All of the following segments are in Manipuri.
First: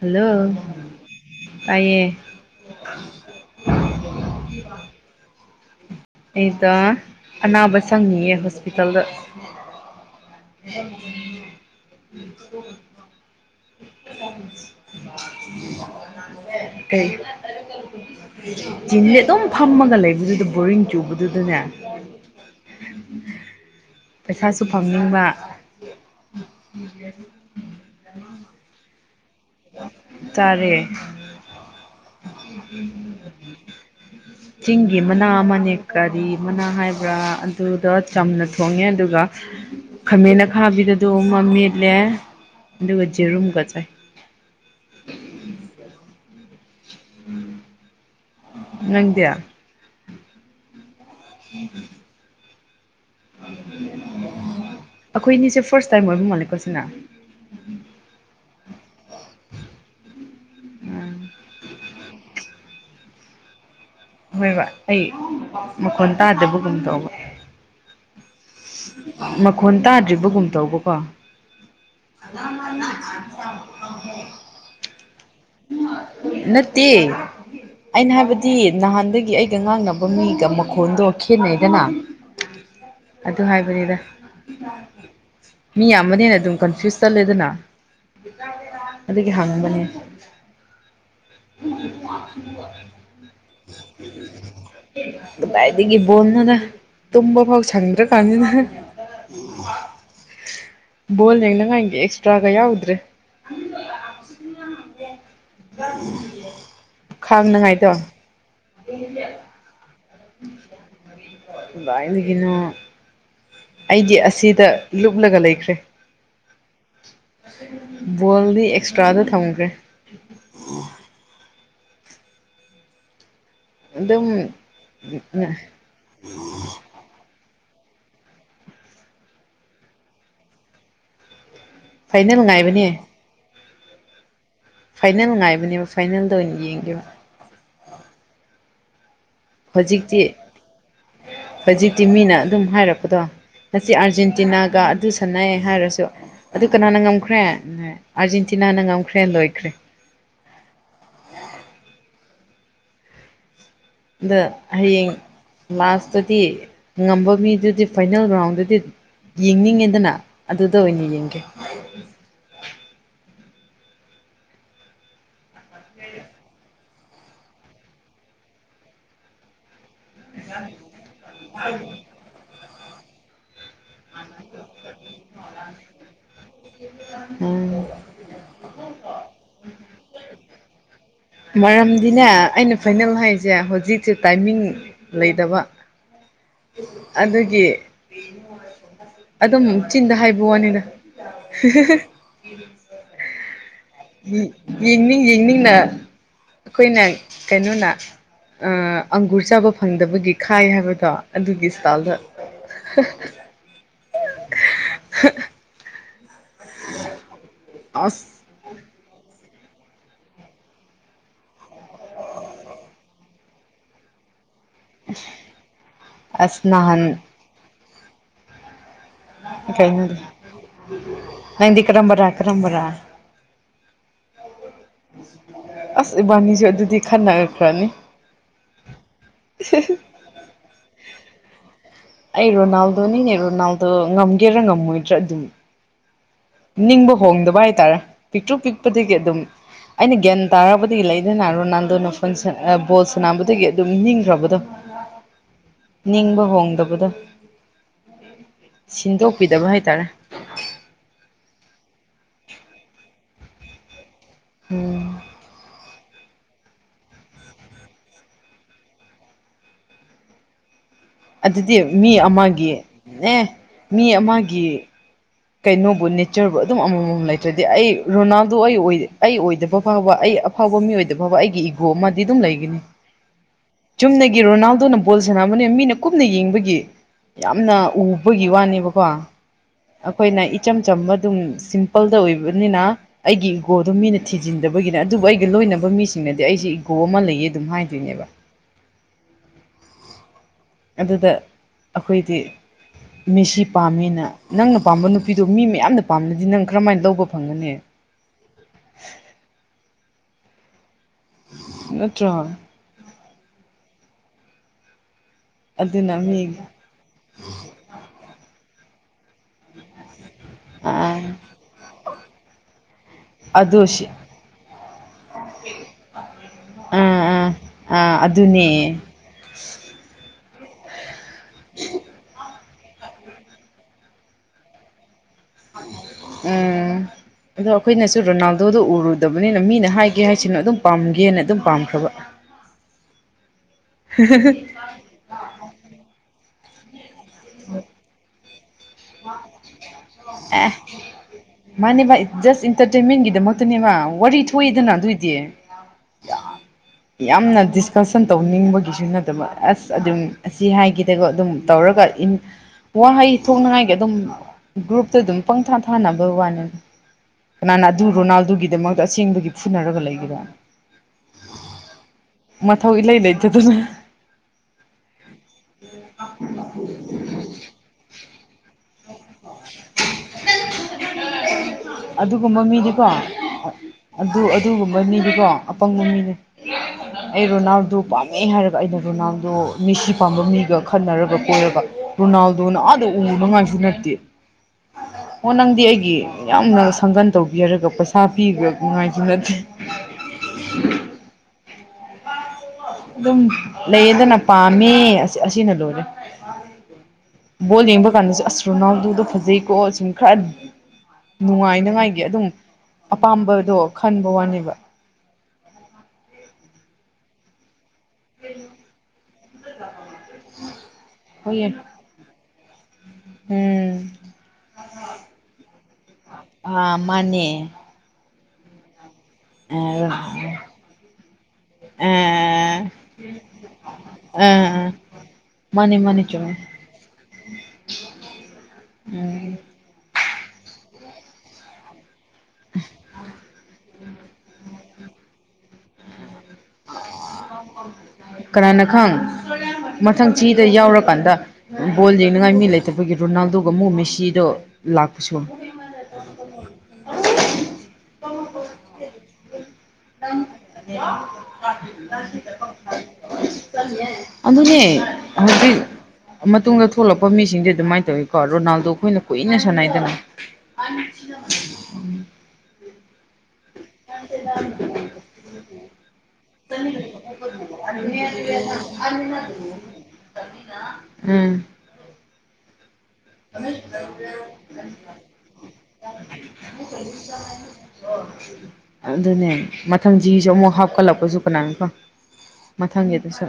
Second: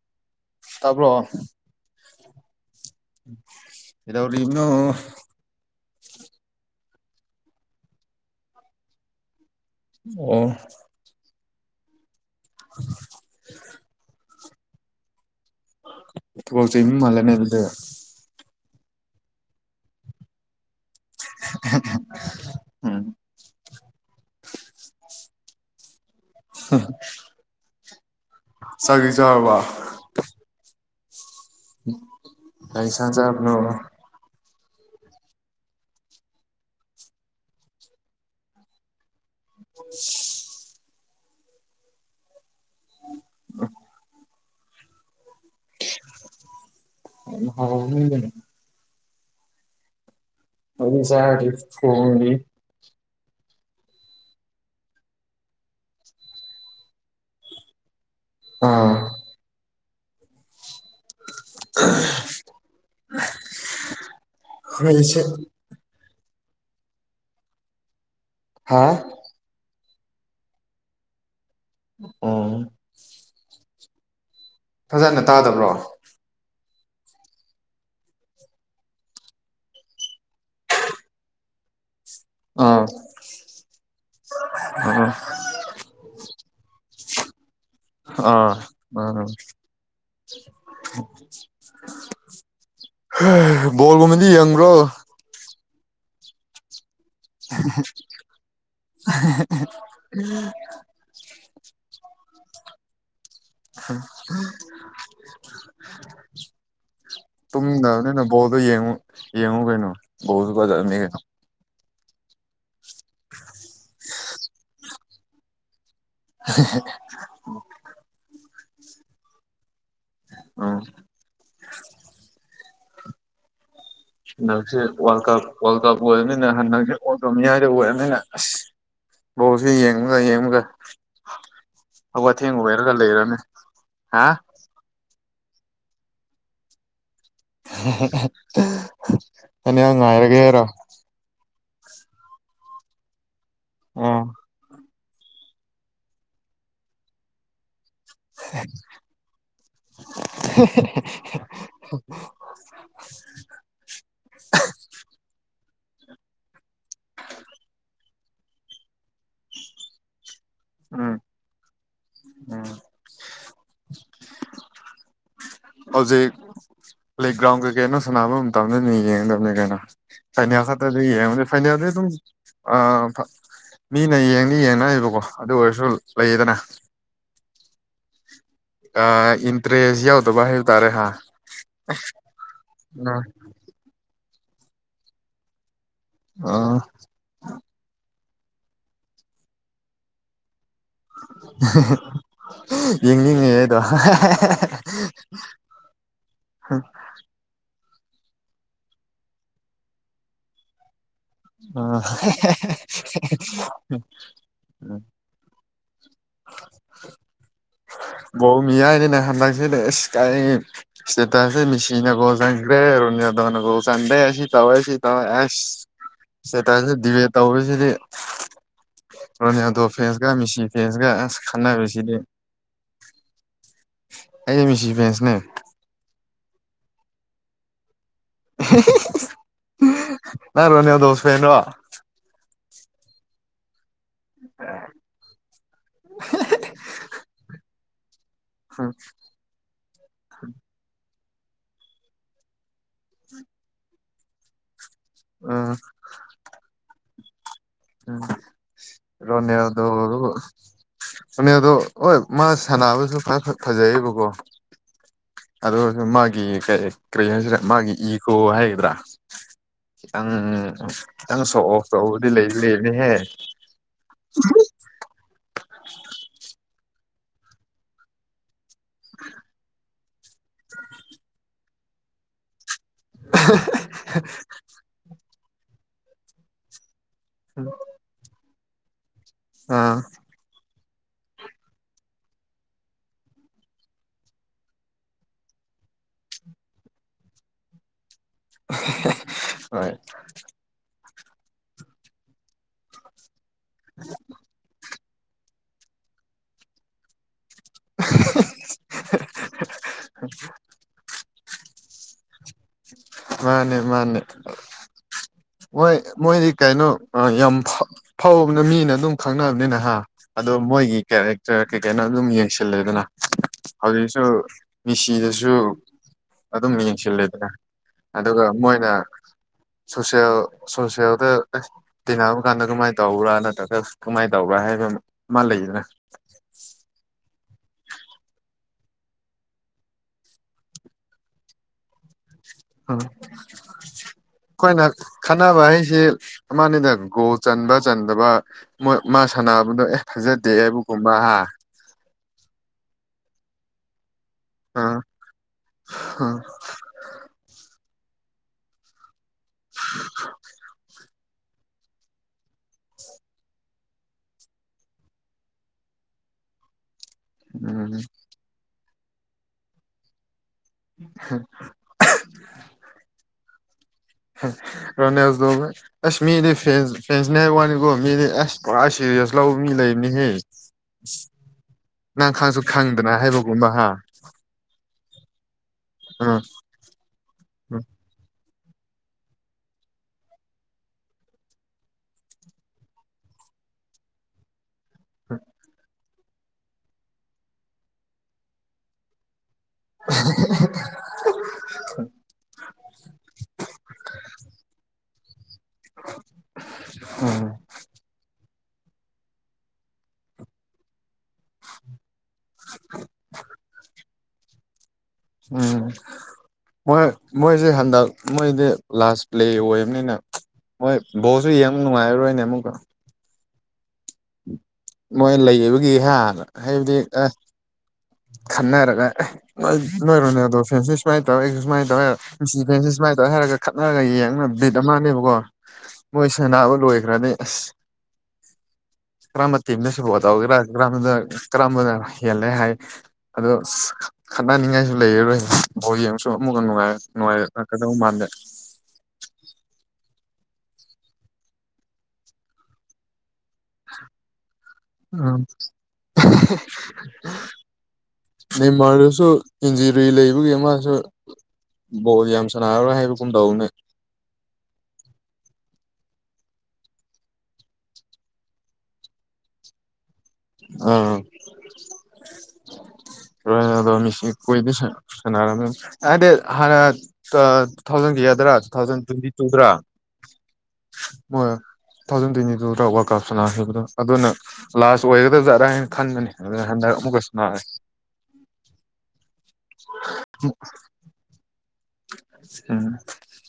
ꯍꯜꯂꯣ ꯇꯕꯔꯣ ꯇꯌꯦ ꯀꯩꯗꯧꯔꯤꯝꯅꯣ ꯑꯩꯗꯣ ꯑꯅꯥꯕ ꯆꯪꯉꯌꯦ ꯍꯣꯁꯄꯤꯇꯥꯜꯗ ꯑꯣ ꯎꯝ [unintelligible] ꯆꯤꯟꯁꯦ ꯑꯗꯨꯝ ꯐꯝꯃꯒ ꯂꯩꯕꯗꯨꯗ ꯕꯣꯔꯤꯡ ꯆꯨꯕꯗꯨꯗꯅꯦ ꯎꯝ ꯄꯩꯁꯥꯁꯨ ꯐꯪꯅꯤꯡꯕ ꯆꯥꯛꯇꯤ ꯆꯥꯔꯕ ꯆꯥꯔꯦ ꯀꯩ ꯏꯟꯁꯡ ꯆꯥꯕꯥꯅꯣ ꯆꯤꯡꯒꯤ ꯃꯅꯥ ꯑꯃꯅꯦ ꯀꯔꯤ ꯃꯅꯥ ꯍꯥꯏꯕ꯭ꯔꯥ ꯑꯗꯨꯗꯣ ꯆꯝꯅ ꯊꯣꯡꯉꯦ ꯑꯗꯨꯒ ꯈꯥꯃꯦꯟ ꯑꯈꯥꯕꯤꯗ ꯑꯗꯨ ꯑꯃ ꯃꯦꯠꯂꯦ ꯑꯗꯨꯒ ꯖꯦꯔꯨꯝꯒ ꯆꯥꯏ ꯍꯥꯎꯒꯅꯤꯗꯅ ꯅꯪꯗꯤ ꯑꯩꯗꯤ ꯆꯥꯗꯔꯤ ꯊꯣꯡꯏ ꯑꯩꯈꯣꯏꯅꯤꯁꯦ ꯐꯥꯔꯁ ꯇꯥꯏꯝ ꯑꯣꯏꯕ ꯃꯥꯜꯂꯦꯀꯣ ꯁꯤꯅ ꯑꯥ ꯑꯥꯍ ꯍꯣꯏꯕ ꯑꯩ ꯃꯈꯣꯟ ꯇꯥꯗꯕꯒꯨꯝ ꯇꯧꯕ ꯍꯥꯥ ꯃꯈꯣꯟ ꯇꯥꯗ꯭ꯔꯤꯕꯒꯨꯝ ꯇꯧꯕꯀꯣ ꯑꯣ [unintelligible] ꯐꯖꯅ ꯇꯥꯗꯕ꯭ꯔꯣ ꯅꯠꯇꯦ ꯑꯩꯅ ꯍꯥꯏꯕꯗꯤ ꯅꯍꯥꯟꯗꯒꯤ ꯑꯩꯒ ꯉꯥꯡꯅꯕ ꯃꯤꯒ ꯃꯈꯣꯟꯗꯣ ꯈꯦꯠꯅꯩꯗꯅ ꯑꯥ ꯑꯗꯨ ꯍꯥꯏꯕꯅꯤꯗ ꯑꯥ ꯃꯤ ꯌꯥꯝꯕꯅꯦꯅ ꯑꯗꯨꯝ ꯀꯟꯐ꯭ꯌꯨꯁ ꯆꯠꯂꯦꯗꯅ ꯑꯗꯨꯒꯤ ꯍꯪꯕꯅꯦ ꯍꯥ ꯀꯗꯥꯏꯗꯤꯒꯤ ꯕꯣꯟꯅꯣꯗ ꯇꯨꯝꯕꯐꯥꯎ ꯁꯪꯗ꯭ꯔꯀꯥꯟꯖꯤꯗ ꯕꯣꯜ ꯌꯦꯡꯅꯉꯥꯏꯒꯤ ꯑꯦꯛꯁꯇ꯭ꯔꯥꯒ ꯌꯥꯎꯗ꯭ꯔꯦ ꯈꯥꯡꯅꯉꯥꯏꯗꯣ [unintelligible] ꯕꯣꯜꯗꯨ ꯌꯦꯡꯉꯨ ꯌꯦꯡꯉꯨ ꯀꯩꯅꯣ ꯕꯣꯜꯁꯨ ꯐꯖꯕꯅꯤ ꯀꯩꯅꯣ [unintelligible] ꯑꯩꯗꯤ ꯑꯁꯤꯗ ꯂꯨꯞꯂꯒ ꯂꯩꯈ꯭ꯔꯦ ꯍꯥꯍꯦ ꯕꯣꯜꯗꯤ ꯑꯦꯛꯁꯇ꯭ꯔꯥꯗ ꯊꯝꯈ꯭ꯔꯦ ꯎꯝ ꯑꯗꯨꯝ ꯍꯟꯗꯛꯁꯦ ꯋꯥꯔꯜ ꯀꯞ ꯋꯥꯔꯜ ꯀꯞ ꯑꯣꯏꯔꯕꯃꯤꯅ ꯍꯟꯗꯛꯁꯦ ꯑꯣꯇꯣꯃꯤꯌꯥꯗ ꯑꯣꯏꯔꯕꯅꯤꯅ ꯑꯁ ꯕꯣꯜꯁꯤ ꯌꯦꯡꯕꯒ ꯌꯦꯡꯕꯒ ꯍꯧꯒꯠ ꯐꯥꯏꯅꯦꯜ ꯊꯦꯡ ꯉꯥꯏꯕꯅꯦ ꯑꯣꯏꯔꯒꯥ ꯂꯩꯔꯕꯅꯤ ꯍꯥ ꯐꯥꯏꯅꯦꯜ ꯅꯨꯡꯉꯥꯏꯕꯅꯦꯕ ꯐꯥꯏꯅꯦꯜꯗ ꯑꯣꯏꯅ ꯌꯦꯡꯒꯦꯕ ꯍꯦ ꯍꯦꯍꯦ ꯍꯥ ꯍꯧꯖꯤꯛꯇꯤ ꯍꯧꯖꯤꯛꯇꯤ ꯃꯤꯅ ꯑꯗꯨꯝ ꯍꯥꯏꯔꯛꯄꯗꯣ ꯉꯁꯤ ꯑꯥ ꯑꯥꯔꯖꯦꯟꯇꯤꯅꯥꯒ ꯑꯗꯨ ꯁꯥꯟꯅꯩ ꯍꯥꯏꯔꯁꯨ ꯑꯗꯨ ꯀꯅꯥꯅ ꯉꯝꯈ꯭ꯔꯦ [unintelligible] ꯑꯥꯔꯖꯦꯟꯇꯤꯅꯥꯅ ꯉꯝꯈ꯭ꯔꯦ ꯂꯣꯏꯈ꯭ꯔꯦ ꯍꯥ ꯍꯥ ꯍꯥ ꯍꯥ ꯑꯗ ꯍꯌꯦꯡ ꯂꯥꯁꯇꯗꯤ ꯉꯝꯕ ꯃꯤꯗꯨꯗꯤ ꯐꯥꯏꯅꯦꯜ ꯔꯥꯎꯟꯗꯗꯤ ꯌꯦꯡꯅꯤꯡꯉꯦꯗꯅ ꯑꯗꯨꯗ ꯑꯣꯏꯅ ꯌꯦꯡꯒꯦ ꯎꯨꯝ ꯍꯧꯖꯤꯛ ꯄ꯭ꯂꯦꯒ꯭ꯔꯥꯎꯟ ꯀꯩꯀꯩꯅꯣ ꯁꯥꯟꯅꯕ ꯃꯇꯝꯗꯅꯦ ꯌꯦꯡꯒꯗꯕꯅꯦ ꯀꯥꯏꯩꯅꯣ ꯐꯥꯏꯅꯦꯜ ꯈꯗꯤ ꯌꯦꯕꯗꯤ ꯐꯥꯏꯅꯦꯜꯗꯤ ꯑꯗꯨꯝ ꯑꯥ ꯐꯥ ꯃꯤꯅ ꯌꯦꯡꯗꯤ ꯌꯦꯡꯅꯩꯕꯀꯣ ꯑꯗꯨ ꯑꯣꯏꯔꯁꯨ ꯂꯩꯌꯦꯗꯅ ꯎꯝ ꯑ ꯏꯟꯇꯔꯦꯁ ꯌꯥꯎꯗꯕ ꯍꯥꯏꯕ ꯇꯥꯔꯦ ꯍꯥ ꯃꯔꯝꯗꯤꯅꯦ ꯑꯩꯅ ꯐꯥꯏꯅꯦꯜ ꯍꯥꯏꯔꯤꯁꯦ ꯍꯧꯖꯤꯛꯁꯦ ꯇꯥꯏꯃꯤꯡ ꯂꯩꯇꯕ ꯑꯥ [inaudible] ꯑꯗꯨꯒꯤ ꯑꯗꯨꯝ ꯆꯤꯟꯗ ꯍꯥꯏꯕ ꯋꯥꯅꯤꯗ ꯍꯥ ꯍꯥ ꯍ ꯌꯦꯡꯅꯤꯡꯉꯦ ꯑꯗꯣ ꯌ‌ꯦꯡꯅꯤꯡ ꯌ‌ꯦꯡꯅꯤꯡꯅꯥ ꯑꯩꯈꯣꯏꯅ ꯀꯩꯅꯣꯅ ꯑ ꯑꯪꯒꯨꯔ ꯆꯥꯕ ꯐꯪꯗꯕꯒꯤ ꯈꯥꯏ ꯍꯥꯏꯕꯗꯣ ꯑꯗꯨꯒꯤ ꯏꯁꯇꯥꯏꯜꯗ [unintelligible] ꯑꯁ [unintelligible] ꯁ‌ꯦꯇꯁꯦ ꯃꯤꯁꯤꯅ ꯒ‌ꯣꯜ ꯆꯟꯈ꯭ꯔꯦ ꯔ‌ꯣꯅꯥꯜꯗ‌ꯣꯅ ꯆꯥꯟꯗ꯭ꯔꯦ ꯁꯤ ꯇꯧꯋ‌ꯦ ꯁꯤ ꯇꯧ ꯑꯁ ꯑꯁ ꯁꯤꯇꯁꯤꯅ ꯅꯍꯥꯟ ꯗꯤꯕꯦꯠ ꯇꯧꯕꯁꯤꯗꯤ ꯔꯣꯅꯥꯜꯗꯣ ꯀꯩꯅꯣꯗ ꯐꯦꯟꯁꯀ ꯃꯤꯁꯤ ꯐꯦꯟꯁꯀ ꯑꯁ ꯈꯠꯅꯁꯤꯗꯤ ꯀꯔꯝꯕ꯭ꯔꯥ ꯑꯩꯗꯤ ꯃꯤꯁꯤ ꯐꯦꯟꯁꯅꯦ ꯑꯁ ꯏꯕꯥꯅꯤꯁꯨ ꯑꯗꯨꯗꯤ ꯈꯟꯅꯈ꯭ꯔꯅꯤ [unintelligible] [unintelligible] ꯅꯪ ꯔꯣꯅꯥꯜꯗ‌ꯣ ꯐ‌ꯦꯟ ꯔ‌ꯣ ꯑꯩ ꯔꯣꯅꯥꯜꯗꯣꯅꯤꯅꯦ ꯔꯣꯅꯥꯜꯗꯣ ꯉꯝꯒꯦꯔꯥ ꯉꯝꯃꯣꯏꯗ꯭ꯔꯥ ꯑꯗꯨꯝ ꯅꯤꯡꯕ ꯍꯣꯡꯗꯕ ꯍꯥꯏꯇꯥꯔꯦ ꯄꯤꯛꯇ꯭ꯔꯨ ꯎꯝ ꯄꯤꯛꯄꯗꯒꯤ ꯑꯗꯨꯝ ꯑꯩꯅ ꯒ꯭ꯌꯥꯟ ꯇꯥꯔꯕꯗꯒꯤ ꯂꯩꯗꯅ ꯔꯣꯅꯥꯜꯗꯣꯅ ꯐꯣꯟ ꯕꯣꯜ ꯁꯅꯕꯗꯒꯤ ꯑꯗꯨꯝ ꯅꯤꯡꯈ꯭ꯔꯕꯗꯣ ꯎꯝ ꯑꯥ ꯅꯤꯡꯕ ꯍꯣꯡꯗꯕꯗ‌ꯣ ꯎꯝ ꯁꯤꯟꯗꯣꯛꯄꯤꯗꯕ ꯍꯥꯏꯇꯥꯔꯦ ꯔꯣꯅ‌ꯦꯜꯗ‌ꯣꯗꯨꯕꯨ ꯍ‌ꯣꯅ‌ꯦꯜꯗ‌ꯣ ꯍꯣꯏ ꯃꯥ ꯁꯥꯟꯅꯕꯁꯨ ꯈꯔ ꯐꯖꯩꯌꯦꯕꯀꯣ ꯎꯝ ꯑꯗꯨ ꯑꯣꯏꯁꯨ ꯃꯥꯒꯤ ꯀ ꯀꯔꯤ ꯍꯥꯏꯁꯤꯔ ꯃꯥꯒꯤ ꯏꯒꯣ ꯍꯥꯏꯒꯗ꯭ꯔꯥ ꯈꯤꯇꯪ ꯈꯤꯇꯪ ꯁꯣ ꯑꯗꯨꯗꯤ ꯑꯣꯐ ꯃꯤ ꯇꯧꯕꯗꯤ ꯂꯩꯗꯤ ꯑꯃꯒꯤ ꯂꯩꯕꯅꯤꯍ‌ꯦ ꯑꯦ ꯃꯤ ꯑꯃꯒꯤ ꯀꯩꯅꯣꯕꯨ ꯅꯦꯆꯔꯕꯨ ꯑꯗꯨꯝ ꯑꯃꯥꯃꯝ ꯂꯩꯇ꯭ꯔꯗꯤ ꯑꯩ ꯔꯣꯅꯥꯜꯗꯣ ꯑꯩ ꯑꯩ ꯑꯣꯏꯗꯕ ꯐꯥꯎꯕ ꯑꯩ ꯑꯐꯥꯎꯕ ꯃꯤ ꯑꯣꯏꯗꯕ ꯐꯥꯎꯕ ꯑꯩꯒꯤ ꯏꯒꯣ ꯑꯃꯗꯤ ꯑꯗꯨꯝ ꯂꯩꯒꯅꯤ ꯆꯨꯝꯅꯒꯤ ꯔꯣꯅꯥꯜꯗꯣꯅ ꯕꯣꯜ ꯁꯅꯥꯕꯅꯤ ꯃꯤꯅ ꯀꯨꯞꯅ ꯌꯦꯡꯕꯒꯤ ꯌꯥꯝꯅ ꯎꯕꯒꯤ ꯋꯥꯅꯦꯕꯀꯣ ꯑꯥ ꯑꯩꯈꯣꯏꯅ ꯏꯆꯝ ꯆꯝꯕ ꯑꯗꯨꯝ ꯁꯤꯝꯄꯜꯗ ꯑꯣꯏꯕꯅꯤꯅ ꯑꯩꯒꯤ ꯏꯒꯣꯗꯣ ꯃꯤꯅ ꯊꯤꯖꯤꯟꯗꯕꯒꯤꯅꯦ ꯑꯗꯨꯕꯨ ꯑꯩꯒ ꯂꯣꯏꯅꯕ ꯃꯤꯁꯤꯡꯅꯗꯤ ꯑꯩꯁꯦ ꯏꯒꯣ ꯑꯃ ꯂꯩꯌꯦ ꯑꯗꯨꯝ ꯍꯥꯏꯗꯣꯏꯅꯦꯕ ꯍꯣꯏ ꯑꯗꯨꯗ ꯑꯩꯈꯣꯏꯗꯤ ꯃꯤꯁꯤ ꯄꯥꯝꯃꯤꯅ ꯅꯪꯅ ꯄꯥꯝꯕ ꯅꯨꯄꯤꯗꯣ ꯃꯤ ꯃꯌꯥꯝꯅ ꯄꯥꯝꯅꯗꯤ ꯅꯪ ꯀꯔꯝꯍꯥꯏꯅ ꯂꯧꯕ ꯐꯪꯒꯅꯤ [unintelligible] ꯅꯠꯇ‍꯭ꯔꯣ ꯃꯥꯅꯦ ꯃꯥꯅꯦ ꯍꯣꯏ ꯑꯗꯨꯅ ꯃꯣꯏꯗꯤ ꯃꯤ ꯀꯩꯅꯣ ꯌꯥꯝ ꯐꯥꯎꯕꯅ ꯃꯤꯅ ꯑꯗꯨꯝ ꯈꯪꯅꯕꯅꯤꯅ ꯍꯥ ꯑꯗꯣ ꯃꯣꯏꯒꯤ ꯑꯥ ꯀꯦꯔꯦꯛꯇꯔ ꯀꯩ ꯀꯩꯅ‌ꯣ ꯑꯗꯨꯝ ꯌꯦꯡꯁꯤꯜꯂꯦꯗꯅ ꯑꯗꯨ ꯁꯤ ꯍꯧꯖꯤꯛꯁꯨ ꯃꯦꯁꯤꯗꯨ ꯁꯨ ꯑꯗꯨꯝ ꯑꯥ ꯌꯦꯡꯁꯤꯂꯦꯗꯅ ꯑꯥ ꯑꯥ ꯑꯗꯨꯒ ꯃꯣꯏꯅ ꯑꯗꯨꯅꯦ ꯁꯣꯁ‌ꯦꯜꯗ ꯇꯤꯟꯅꯕꯥ ꯀꯥꯟꯗ ꯀꯃꯥꯏ ꯇꯧꯕ꯭ꯔꯥ ꯅꯠꯇ꯭ꯔꯒ ꯀꯃꯥꯏꯅ ꯇꯧꯕ꯭ꯔꯥ ꯍꯥꯏꯕ ꯑꯃꯥ ꯎꯝ ꯑꯗꯣ ꯑꯩꯈꯣꯏꯅꯁꯨ ꯔꯣꯅꯥꯜꯗꯣꯗ ꯎꯔꯨꯗꯕꯅꯤꯅ ꯃꯤꯅ ꯍꯥꯏꯒꯦ ꯍꯥꯏꯁꯅꯨ ꯑꯗꯨꯝ ꯄꯥꯝꯒꯦꯅ ꯑꯗꯨꯝ ꯄꯥꯝꯈ꯭ꯔꯕ ꯎꯝ ꯑꯩꯈꯣꯏꯅ ꯈꯟꯅꯕ ꯍꯥꯏꯁꯦ ꯃꯥꯅꯦꯅ ꯒꯣ ꯆꯟꯕ ꯆꯟꯗꯕ ꯃꯣꯏ ꯃꯥ ꯁꯥꯟꯅꯕꯗꯣ ꯑꯦ ꯐꯥꯖꯗꯦ ꯑꯦ ꯍꯥꯌꯕꯥꯒꯨꯝꯕ ꯍꯥ ꯃꯥꯅꯦꯕ ꯖꯨꯁ ꯏꯟꯇꯔꯇꯩꯃꯦꯟꯒꯤꯗꯃꯛꯇꯅꯦꯕ ꯋꯥꯔꯤ ꯁꯣꯏꯗꯅ ꯑ ꯑꯗꯨꯏꯗꯤ ꯌꯥꯝꯅ ꯗꯤꯁꯀꯁꯟ ꯇꯧꯅꯤꯡꯕꯒꯤꯁꯨ ꯅꯠꯇꯦ ꯑꯁ ꯑꯗꯨꯝ ꯑꯁꯤ ꯍꯥꯏꯈꯤꯗꯒꯣ ꯑꯗꯨꯝ ꯇꯧꯔꯒ ꯋꯥꯍꯩ ꯊꯣꯛꯅ ꯍꯥꯏ ꯑꯗꯨꯝ ꯒ꯭ꯔꯨꯞꯇ ꯑꯗꯨꯝ ꯄꯪꯊꯥ ꯊꯥꯅꯕꯩ ꯋꯥꯅꯤ ꯀꯅꯥꯅ ꯎꯝ ꯑꯗꯨ ꯔꯣꯅꯥꯜꯗꯨꯒꯤꯗꯃꯛꯇ ꯑꯁꯦꯡꯕꯒꯤ ꯐꯨꯅꯔꯒ ꯂꯩꯒꯦꯔ ꯍꯝ ꯃꯊꯧ ꯏꯂꯩ ꯂꯩꯇꯗꯨꯅ ꯔꯣ ꯅꯜ ꯗꯣꯕ ꯑꯁ ꯃꯤ ꯐꯖ ꯃꯍꯔꯕꯥꯅꯒ ꯃ ꯑꯁ ꯀꯔꯤꯌꯥꯁ ꯂꯧ ꯃꯤ ꯂꯩꯅꯤꯍꯦ ꯅꯪ ꯈꯥꯡꯁꯨ ꯑꯗꯨꯒꯨꯝꯕ ꯃꯤꯗꯤꯀꯣ ꯈꯪꯗꯅ ꯍꯥꯏꯕꯒꯨꯝꯕ ꯍꯥ ꯑꯗꯨ ꯑꯗꯨꯒꯨꯝꯕ ꯃꯤꯗꯨꯀꯣ ꯑꯄꯪ ꯑꯥ ꯑꯩ ꯔꯣꯅꯥꯜꯗꯣ ꯄꯥꯝꯃꯦ ꯍꯥꯏꯔꯒ ꯑꯩꯅ ꯔꯣꯅꯥꯜꯗꯣ ꯃꯤꯁꯤ ꯄꯥꯝꯕ ꯃꯤꯒ ꯈꯟꯅꯔꯒ ꯀꯣꯏꯔꯒ ꯔꯣꯅꯥꯜꯗꯣꯅ ꯑꯥꯗ ꯎ ꯃꯉꯥꯡꯁꯨ ꯅꯠꯇꯦ ꯑꯣ ꯅꯪꯗꯤ ꯑꯩꯒꯤ ꯌꯥꯝꯅ ꯁꯪꯒꯟ ꯇꯧꯕꯤꯔꯒ ꯄꯩꯁꯥ ꯄꯤꯕ ꯅꯨꯡꯉꯥꯏꯁꯨ ꯅꯠꯇꯦ [unintelligible] ꯑꯗꯨꯝ ꯂꯩꯗꯅ ꯄꯥꯝꯃꯦ ꯑꯁꯤꯅ ꯂꯣꯏꯔꯦ ꯎꯝ ꯕꯣꯜ ꯌꯦꯡꯕ ꯀꯥꯟꯗꯁꯨ ꯑꯁ ꯔꯨꯅꯥꯎꯗꯨꯗ ꯐꯖꯩꯀꯣ ꯁꯨꯝ ꯈꯔ ꯅꯨꯡꯉꯥꯏꯅꯉꯥꯏ ꯑꯗꯨꯝ ꯑꯄꯥꯝꯕꯗꯣ ꯈꯟꯕ ꯋꯥꯅꯦꯕ ꯎꯝ ꯃꯣꯏ ꯃꯣꯏꯁꯦ ꯍꯟꯗꯛ ꯃꯣꯏꯗꯤ ꯂꯥꯁ ꯄ꯭ꯂꯦ ꯑꯣꯏꯕꯅꯤꯅ ꯃꯣꯏ ꯕꯣꯁꯁꯨ ꯍꯣꯏꯌꯦ ꯌꯦꯡ ꯅꯨꯡꯉꯥꯏꯔꯔꯣꯏꯅꯦ ꯑꯃꯨꯛꯀ ꯎꯝ ꯃꯣꯏ ꯂꯩꯕꯒꯤ ꯍꯥꯕ ꯍꯥꯏꯕꯗꯤ ꯑꯥ ꯑ ꯃꯥꯅꯦ ꯈꯟꯅꯔꯒ ꯑꯥ ꯑꯣꯏꯔꯨꯅꯦ ꯑꯗꯣ ꯐꯦꯟꯁꯁꯤ ꯁꯨꯃꯥꯏꯅ ꯇꯧꯋꯦ ꯑꯩ ꯁꯨꯃꯥꯏꯅ ꯇꯧꯋꯦ ꯑꯥ ꯏꯟꯁꯤꯐꯦꯟꯁꯦ ꯁꯨꯃꯥꯏꯅ ꯇꯧꯋ ꯍꯥꯏꯔꯒ ꯈꯠꯅꯔꯒ ꯌꯦꯡꯅ ꯠ ꯑꯥ ꯑꯃꯜꯂꯅꯦꯕꯀꯣ ꯃꯥꯅꯦ ꯃꯥꯅꯦ ꯃꯣꯏ ꯆꯨꯝꯃꯦ ꯁꯅꯥꯕ ꯂꯣꯏꯈ꯭ꯔꯅꯤ ꯑꯁ ꯎꯝ ꯀꯔꯝꯕ ꯇꯤꯅꯁꯨꯕꯣ ꯇꯧꯒꯦꯔꯥ ꯀꯔꯝꯕ ꯀꯔꯝꯕꯅ ꯍꯦꯜꯂꯦ ꯍꯥꯏ ꯑꯗꯣ ꯈꯠꯅꯅꯤꯡꯉꯥꯏꯁꯨ ꯂꯩꯔꯔꯣꯏ ꯕꯣꯜ ꯌꯦꯡ ꯑꯃꯨꯛꯀ ꯅꯨꯡꯉꯥꯏ ꯅꯨꯡꯉꯥꯏꯗꯧ ꯃꯥꯟꯗꯦ ꯀꯅꯥꯅ ꯈꯪ ꯃꯊꯪ ꯆꯍꯤꯗ ꯌꯥꯎꯔꯀꯥꯟꯗ ꯕꯣꯜ ꯌꯦꯡꯅꯉꯥꯏ ꯃꯤ ꯂꯩꯇꯕꯒꯤ ꯔꯣꯅꯥꯜꯗꯣ ꯑꯗꯨꯒ ꯑꯃꯨ ꯃꯦꯁꯤꯗꯣ ꯂꯥꯛꯄꯁꯨꯨ [unintelligible] ꯁꯨ ꯆ ꯕꯣꯜ ꯌꯥꯝ ꯁꯥꯟꯅꯔꯔꯣꯏ ꯍꯥꯏꯕꯒꯨꯝ ꯇꯧꯕꯅꯦ [unintelligible] ꯑꯗꯨꯅꯦ ꯍꯧꯖꯤꯛ ꯃꯇꯨꯡꯗ ꯊꯣꯛꯂꯛꯄ ꯃꯤꯁꯤꯡꯗꯤ ꯑꯗꯨꯃꯥꯏꯅ ꯇꯧꯏꯀꯣ ꯔꯣꯅꯥꯜꯗꯣ ꯑꯩꯈꯣꯏꯅ ꯀꯨꯏꯅ ꯁꯥꯟꯅꯩꯗꯅꯥ ꯑꯥ ꯔꯣꯅꯥꯜꯗꯣ ꯃꯦꯁꯤ ꯈꯣꯏꯗꯤ ꯁꯥꯟꯅꯔꯃꯦ ꯍꯥꯏꯗꯤ ꯍꯥꯟꯅ ꯇꯨ ꯊꯥꯎꯖꯟꯒꯤ ꯌꯥꯗ꯭ꯔꯥ ꯇꯨ ꯊꯥꯎꯖꯟ ꯇ꯭ꯋꯦꯟꯇꯤ ꯇꯨꯗ꯭ꯔꯥ ꯎꯝ ꯊꯖꯟ ꯇ꯭ꯨꯋꯟꯇꯤꯇꯨꯗ ꯋꯥꯜ ꯀꯞ ꯁꯥꯟꯅꯈꯤꯕꯗꯣ ꯑꯗꯨꯅ ꯂꯥꯁ ꯑꯣꯏꯣꯏꯒꯗꯕꯖꯥꯔꯥ ꯍꯥꯏꯅ ꯈꯟꯕꯅꯤ ꯑꯗꯨꯅ ꯍꯟꯗꯛ ꯑꯃꯨꯛꯀꯁꯨ ꯁꯅꯔꯦ ꯑꯗꯨꯅꯦ ꯃꯊꯪ ꯆꯍꯤꯁꯨ ꯑꯃꯨꯛ ꯍꯥꯞꯀꯠꯂꯛꯄꯁꯨ ꯀꯅꯥꯅꯀꯣ ꯎꯝ ꯃꯊꯪꯒꯤ ꯑꯗꯨꯁꯨ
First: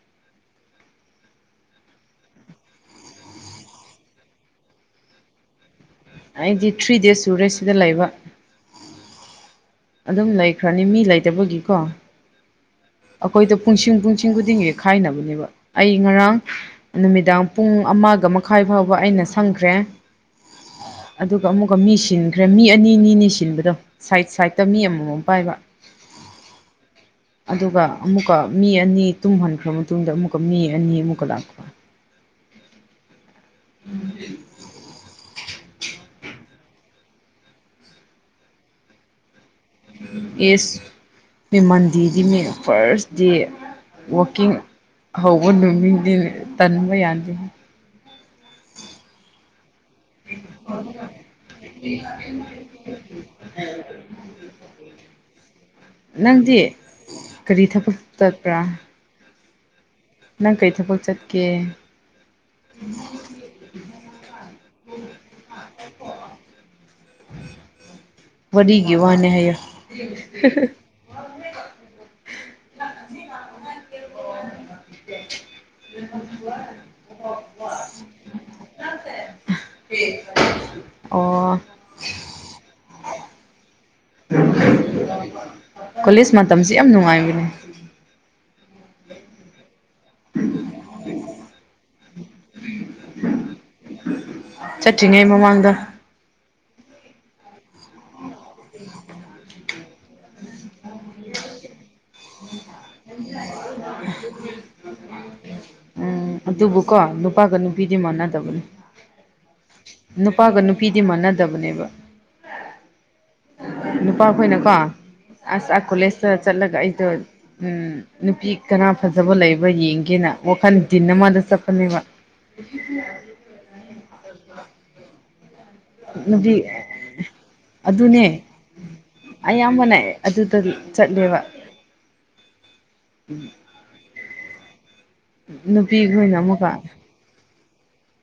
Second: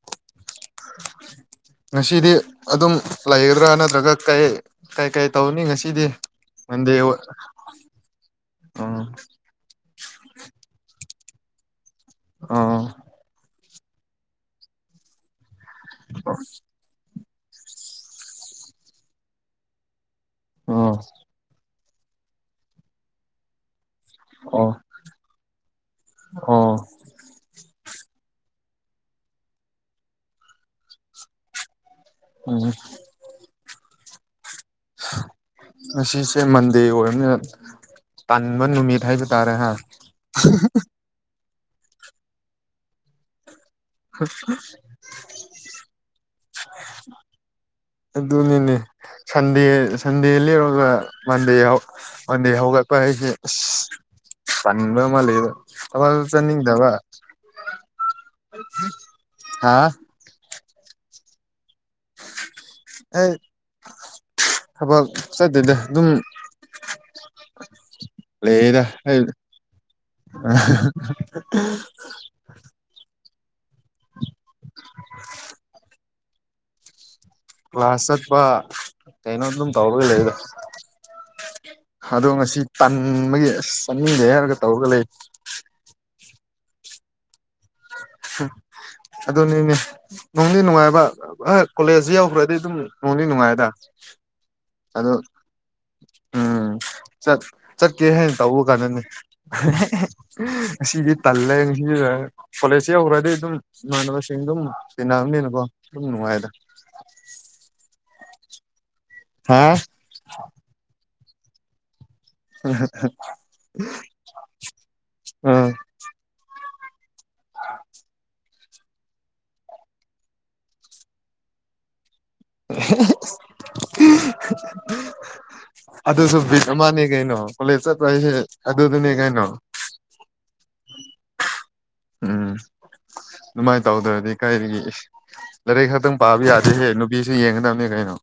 [inaudible] ꯉꯁꯤꯗꯤ ꯑꯗꯨꯝ ꯂꯩꯒꯗ꯭ꯔꯥ, ꯅꯠꯇ꯭ꯔꯒ ꯀꯩ ꯀꯩ ꯀꯩ ꯇꯧꯅꯤ ꯉꯁꯤꯗꯤ? ꯑꯩꯗꯤ ꯊ꯭ꯔꯤ ꯗꯦꯖ ꯁꯨꯔꯦ ꯁꯤꯗ ꯂꯩꯕ꯫ ꯑꯥ ꯑꯗꯨꯝ ꯂꯩꯈ꯭ꯔꯅꯤ ꯃꯤ ꯂꯩꯇꯕꯒꯤꯀꯣ꯫ ꯑꯣ ꯑꯩꯈꯣꯏꯗꯣ ꯄꯨꯡꯁꯤꯡ ꯄꯨꯡꯁꯤꯡ ꯈꯨꯗꯤꯡ ꯈꯥꯏꯅꯕꯅꯦꯕ ꯑꯩ ꯉꯔꯥꯡ ꯅꯨꯃꯤꯗꯥꯡ ꯄꯨꯡ ꯑꯃꯒ ꯃꯈꯥꯏ ꯐꯥꯎꯕ ꯑꯩꯅ ꯁꯪꯈ꯭ꯔꯦ꯫ ꯑꯣ ꯑꯗꯨꯒ ꯑꯃꯨꯛꯀ ꯃꯤ ꯁꯤꯟꯈ꯭ꯔꯦ ꯃꯤ ꯑꯅꯤ ꯅꯤꯅꯤꯅꯦ ꯁꯤꯟꯕꯗꯣ ꯁꯥꯏꯠ ꯁꯥꯏꯗꯠꯇ ꯑꯣ ꯃꯤ ꯑꯃꯃꯝ ꯄꯥꯏꯕ꯫ ꯑꯣ ꯑꯗꯨꯒ ꯑꯃꯨꯛꯀ ꯃꯤ ꯑꯅꯤ ꯇꯨꯝꯍꯟꯈ꯭ꯔ ꯃꯇꯨꯡꯗ ꯑꯃꯨꯛꯀ ꯃꯤ ꯑꯅꯤ ꯑꯃꯨꯛꯀ ꯂꯥꯛꯄ꯫ [unintelligible] [unintelligible] ꯉꯁꯤꯁꯦ ꯃꯟꯗꯦ ꯑꯣꯏꯔꯃꯤꯅ ꯇꯥꯟꯕ ꯅꯨꯃꯤꯠ ꯍꯥꯏꯕ ꯇꯥꯔꯦ ꯍꯥ꯫ ꯏꯁ ꯃꯤ ꯃꯟꯗꯦꯗꯤ ꯃꯤ ꯐꯔꯁ ꯗꯦ꯫ ꯋꯥꯛꯀꯤꯡ ꯍꯧꯕ ꯅꯨꯃꯤꯡꯅꯤꯅꯦ ꯇꯟꯕ ꯌꯥꯗꯦ꯫ ꯑꯗꯨꯅꯤꯅꯦ ꯁꯟꯗꯦ ꯁꯟꯗꯦ ꯂꯦꯞꯔꯒ ꯃꯟꯗꯦ ꯃꯟꯗꯦ ꯍꯧꯒꯠꯄ ꯍꯥꯏꯁꯦ ꯇꯟꯕ ꯑꯃ ꯂꯩꯕ ꯊꯕꯛꯁꯨ ꯅꯪꯗꯤ ꯆꯠꯅꯤꯡꯗꯕ꯫ ꯀꯔꯤ ꯊꯕꯛ ꯆꯠꯄ꯭ꯔꯥ? ꯍꯥ ꯅꯪ ꯀꯩ ꯊꯕꯛ ꯆꯠꯀꯦ? ꯑꯩ ꯊꯕꯛ ꯆꯠꯗꯦꯗꯦ ꯑꯗꯨꯝ ꯂꯩꯌꯦꯗ ꯋꯥꯔꯤꯒꯤ ꯋꯥꯅꯦ ꯍꯥꯏꯌꯣ [unintelligible] [inaudible] ꯀ꯭ꯂꯥꯁ ꯆꯠꯄ ꯀꯩꯅꯣ ꯑꯗꯨꯝ ꯇꯧꯔꯒ ꯂꯩꯌꯦꯗ꯫ ꯑꯣ ꯑꯗꯣ ꯉꯁꯤ ꯇꯥꯟꯕꯒꯤ ꯑꯁ ꯆꯠꯅꯤꯡꯗꯦ ꯍꯥꯏꯔꯒ ꯇꯧꯔꯒ ꯂꯩ꯫ ꯀꯣꯂꯦꯖ ꯃꯇꯝꯁꯤ ꯌꯥꯝ ꯅꯨꯡꯉꯥꯏꯕꯅꯦ꯫ ꯑꯗꯨꯅꯤꯅꯦ꯫ ꯅꯨꯡꯗꯤ ꯅꯨꯡꯉꯥꯏꯕ ꯀꯣꯂꯦꯖꯁꯤ ꯌꯧꯈ꯭ꯔꯗꯤ ꯑꯗꯨꯝ ꯅꯨꯡꯗꯤ ꯅꯨꯡꯉꯥꯏꯗ꯫ ꯑꯗꯣ ꯆꯠꯇ꯭ꯔꯤꯉꯩ ꯃꯃꯥꯡꯗ꯫ ꯎꯝ ꯆꯠ ꯆꯠꯀꯦ ꯍꯥꯏꯅ ꯇꯧꯕ ꯀꯥꯟꯗꯅꯤ꯫ ꯉꯁꯤꯗꯤ ꯇꯜꯂꯦ ꯉꯁꯤ [unintelligible] ꯑꯗꯨꯝ ꯇꯤꯟꯅꯕꯅꯤꯅꯀꯣ ꯑꯗꯨꯝ ꯎꯝ ꯅꯨꯡꯉꯥꯏꯗ ꯑꯗꯨꯕꯨꯀꯣ ꯅꯨ ꯅꯨꯄꯥꯒ ꯅꯨꯄꯤꯗꯤ ꯃꯅꯗꯕꯅꯤ꯫ ꯍꯥꯥ ꯅꯨꯄꯥꯒ ꯅꯨꯄꯤꯗꯤ ꯃꯥꯟꯅꯗꯕꯅꯦꯕ꯫ ꯅꯨꯄꯥꯈꯣꯏꯅꯀꯣ ꯑꯁ ꯎꯝ ꯑꯥ ꯀꯣꯂꯦꯖꯇ ꯆꯠꯂꯒ ꯑꯩꯗꯣ ꯎꯝ ꯅꯨꯄꯤ ꯀꯅꯥ ꯐꯖꯕ ꯂꯩꯕꯥ ꯌꯦꯡꯒꯦꯅ ꯋꯥꯈꯜ ꯇꯤꯟ ꯑꯃꯗ ꯆꯠꯄꯅꯦꯕ꯫ [unintelligible] ꯑꯗꯨꯁꯨ ꯕꯤꯠ ꯅꯨꯄꯤ ꯃꯥꯅꯦ ꯀꯩꯅꯣ ꯀꯣꯂꯦꯖ ꯆꯠꯄ ꯍꯥꯏꯁꯦ ꯑꯗꯨꯅꯦ ꯑꯗꯨꯗꯨꯅꯦ ꯀꯩꯅꯣ꯫ [unintelligible] ꯑꯗꯨꯗ ꯆꯠꯂꯦꯕ꯫ ꯎꯝ ꯑꯗꯨꯃꯥꯏꯅ ꯇꯧꯗ꯭ꯔꯗꯤ ꯀꯥꯏꯗꯒꯤ ꯂꯥꯏꯔꯤꯛ ꯈꯛꯇꯪ ꯅꯨꯄꯤꯈꯣꯏꯅ ꯄꯥꯕ ꯑꯃꯨꯛꯀ ꯌꯥꯗꯦꯍꯦ ꯄꯤꯁꯨ ꯌꯦꯡꯒꯗꯕꯅꯦ ꯀꯩꯅꯣ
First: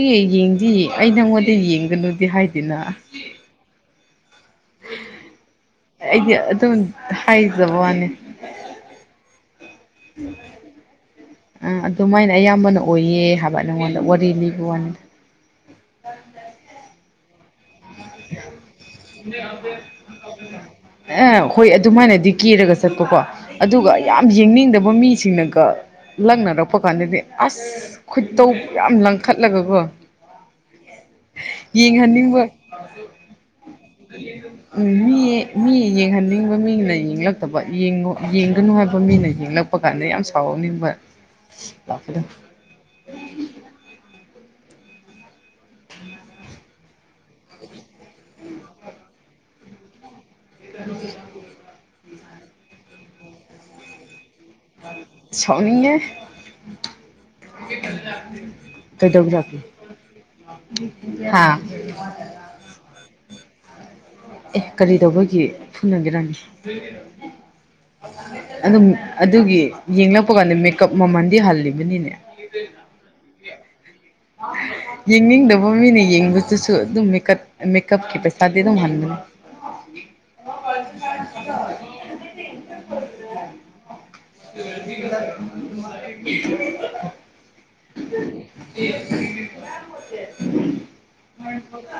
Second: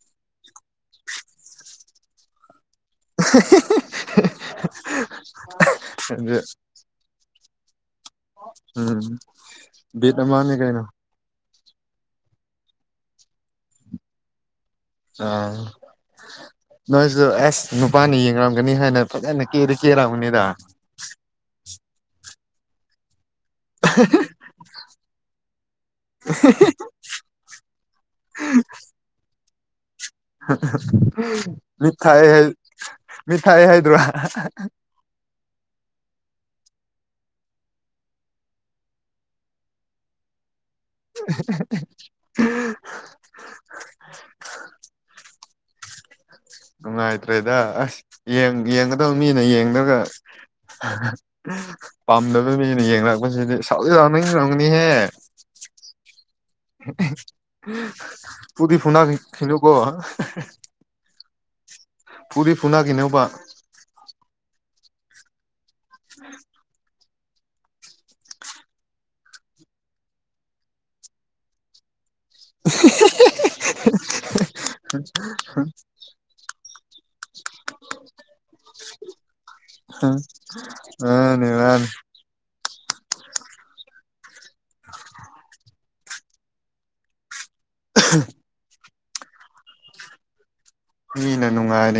[unintelligible] ꯌꯦꯡꯗꯤ ꯑꯩ ꯅꯪꯉꯣꯟꯗ ꯌꯦꯡꯒꯅꯨꯗꯤ ꯍꯥꯏꯗꯦꯅ ꯑꯍꯥ ꯍꯥ ꯍꯥ ꯍꯥ ꯍꯥ ꯑꯩꯗꯤ ꯑꯗꯨꯝ ꯍꯥꯏꯖꯕ ꯋꯥꯅꯤ ꯎꯝ ꯕꯤꯠ ꯑꯃꯥꯅꯤ ꯀꯩꯅꯣ ꯑꯥ ꯑꯗꯨꯃꯥꯏꯅ ꯑꯌꯥꯝꯕꯅ ꯑꯣꯏꯌꯦ ꯍꯥꯏꯕ ꯅꯉꯣꯟꯗ ꯋꯥꯔꯤ ꯂꯤꯕ ꯋꯥꯅꯤꯗ ꯑꯥ ꯅꯣꯏꯁꯨ ꯑꯦꯁ ꯅꯨꯄꯥꯅ ꯌꯦꯡꯔꯝꯒꯅꯤ ꯍꯥꯏꯅ ꯐꯖꯅ ꯀꯦꯗꯤ ꯀꯦꯔꯝꯒꯥꯅꯤꯗ ꯑ ꯍꯣꯏ ꯑꯗꯨꯃꯥꯏꯅꯗꯤ ꯀꯦꯔꯒ ꯆꯠꯄꯀꯣ ꯑꯗꯨꯒ ꯌꯥꯝ ꯌꯦꯡꯅꯤꯡꯗꯕ ꯃꯤꯁꯤꯡꯅꯒ ꯂꯪꯅꯔꯛꯄ ꯀꯥꯟꯗꯗꯤ ꯑꯁ ꯈꯨꯠꯇꯧ ꯌꯥꯝ ꯂꯪꯈꯠꯂꯒꯀꯣ ꯍ ꯍꯥ ꯃꯤꯊꯥꯏ ꯍ ꯌꯦꯡꯍꯟꯅꯤꯡꯕ ꯃꯤꯊꯥꯏꯑꯦ ꯍꯥꯏꯗ꯭ꯔꯣ ꯎꯨ ꯃꯤꯌꯦ ꯃꯤ ꯃꯤ ꯌꯦꯡꯍꯟꯅꯤꯡꯕ ꯃꯤꯅ ꯌꯦꯡꯂꯛꯇꯕ ꯌꯦꯡꯉꯨ ꯌꯦꯡꯒꯅꯨ ꯍꯥꯏꯕ ꯃꯤꯅ ꯌꯦꯡꯂꯛꯄ ꯀꯥꯟꯗ ꯌꯥꯝ ꯁꯥꯎꯔꯛꯅꯤꯡꯕ ꯑꯥꯍꯥ ꯑꯍ ꯑꯍ ꯍꯥ [inaudible] ꯅꯨꯡꯉꯥꯏꯇ꯭ꯔꯦꯗ ꯑꯁ ꯌꯦꯡ ꯌꯦꯡꯒꯗꯕ ꯃꯤꯅ ꯌꯦꯡꯗ꯭ꯔꯒ ꯑꯍꯥ ꯍꯥ ꯄꯥꯝꯗꯕ ꯃꯤꯅ ꯌꯦꯡꯔꯛꯄꯁꯤꯗꯤ ꯁꯥꯎꯗꯤ ꯁꯥꯎꯅꯤꯡꯔꯝꯒꯅꯤꯍꯦ ꯁꯥꯎꯅꯤꯡꯉꯦ ꯑꯍꯥ ꯍꯥ ꯐꯨꯗꯤ ꯐꯨꯅꯥꯈꯤꯅꯨꯀꯣ ꯍꯥꯥ ꯐꯨꯗꯤ ꯐꯨꯅꯈꯤꯅꯨꯕ ꯑꯦ ꯀꯔꯤ ꯇꯧꯕꯒꯤ ꯐꯨꯅꯒꯦꯔꯅꯦ ꯑꯗꯨꯝ ꯑꯗꯨꯒꯤ ꯌꯦꯡꯂꯛꯄ ꯀꯥꯟꯗ ꯃꯦꯀꯞ ꯃꯃꯜꯗꯤ ꯍꯜꯂꯤꯕꯅꯤꯅꯦ ꯑꯁ ꯍ ꯍ ꯍꯥ ꯌꯦꯡꯅꯤꯡꯗꯕ ꯃꯤꯅ ꯌꯦꯡꯕꯗꯨꯁꯨ ꯑꯗꯨꯝ ꯃꯦꯀꯠ ꯃꯦꯀꯞꯀꯤ ꯄꯩꯁꯥꯗꯤ ꯑꯗꯨꯝ ꯍꯟꯕꯅꯤ ꯍꯥ [unintelligible] [unintelligible] ꯍꯥ [unintelligible] ꯃꯤꯅ ꯅꯨꯡꯉꯥꯏꯅ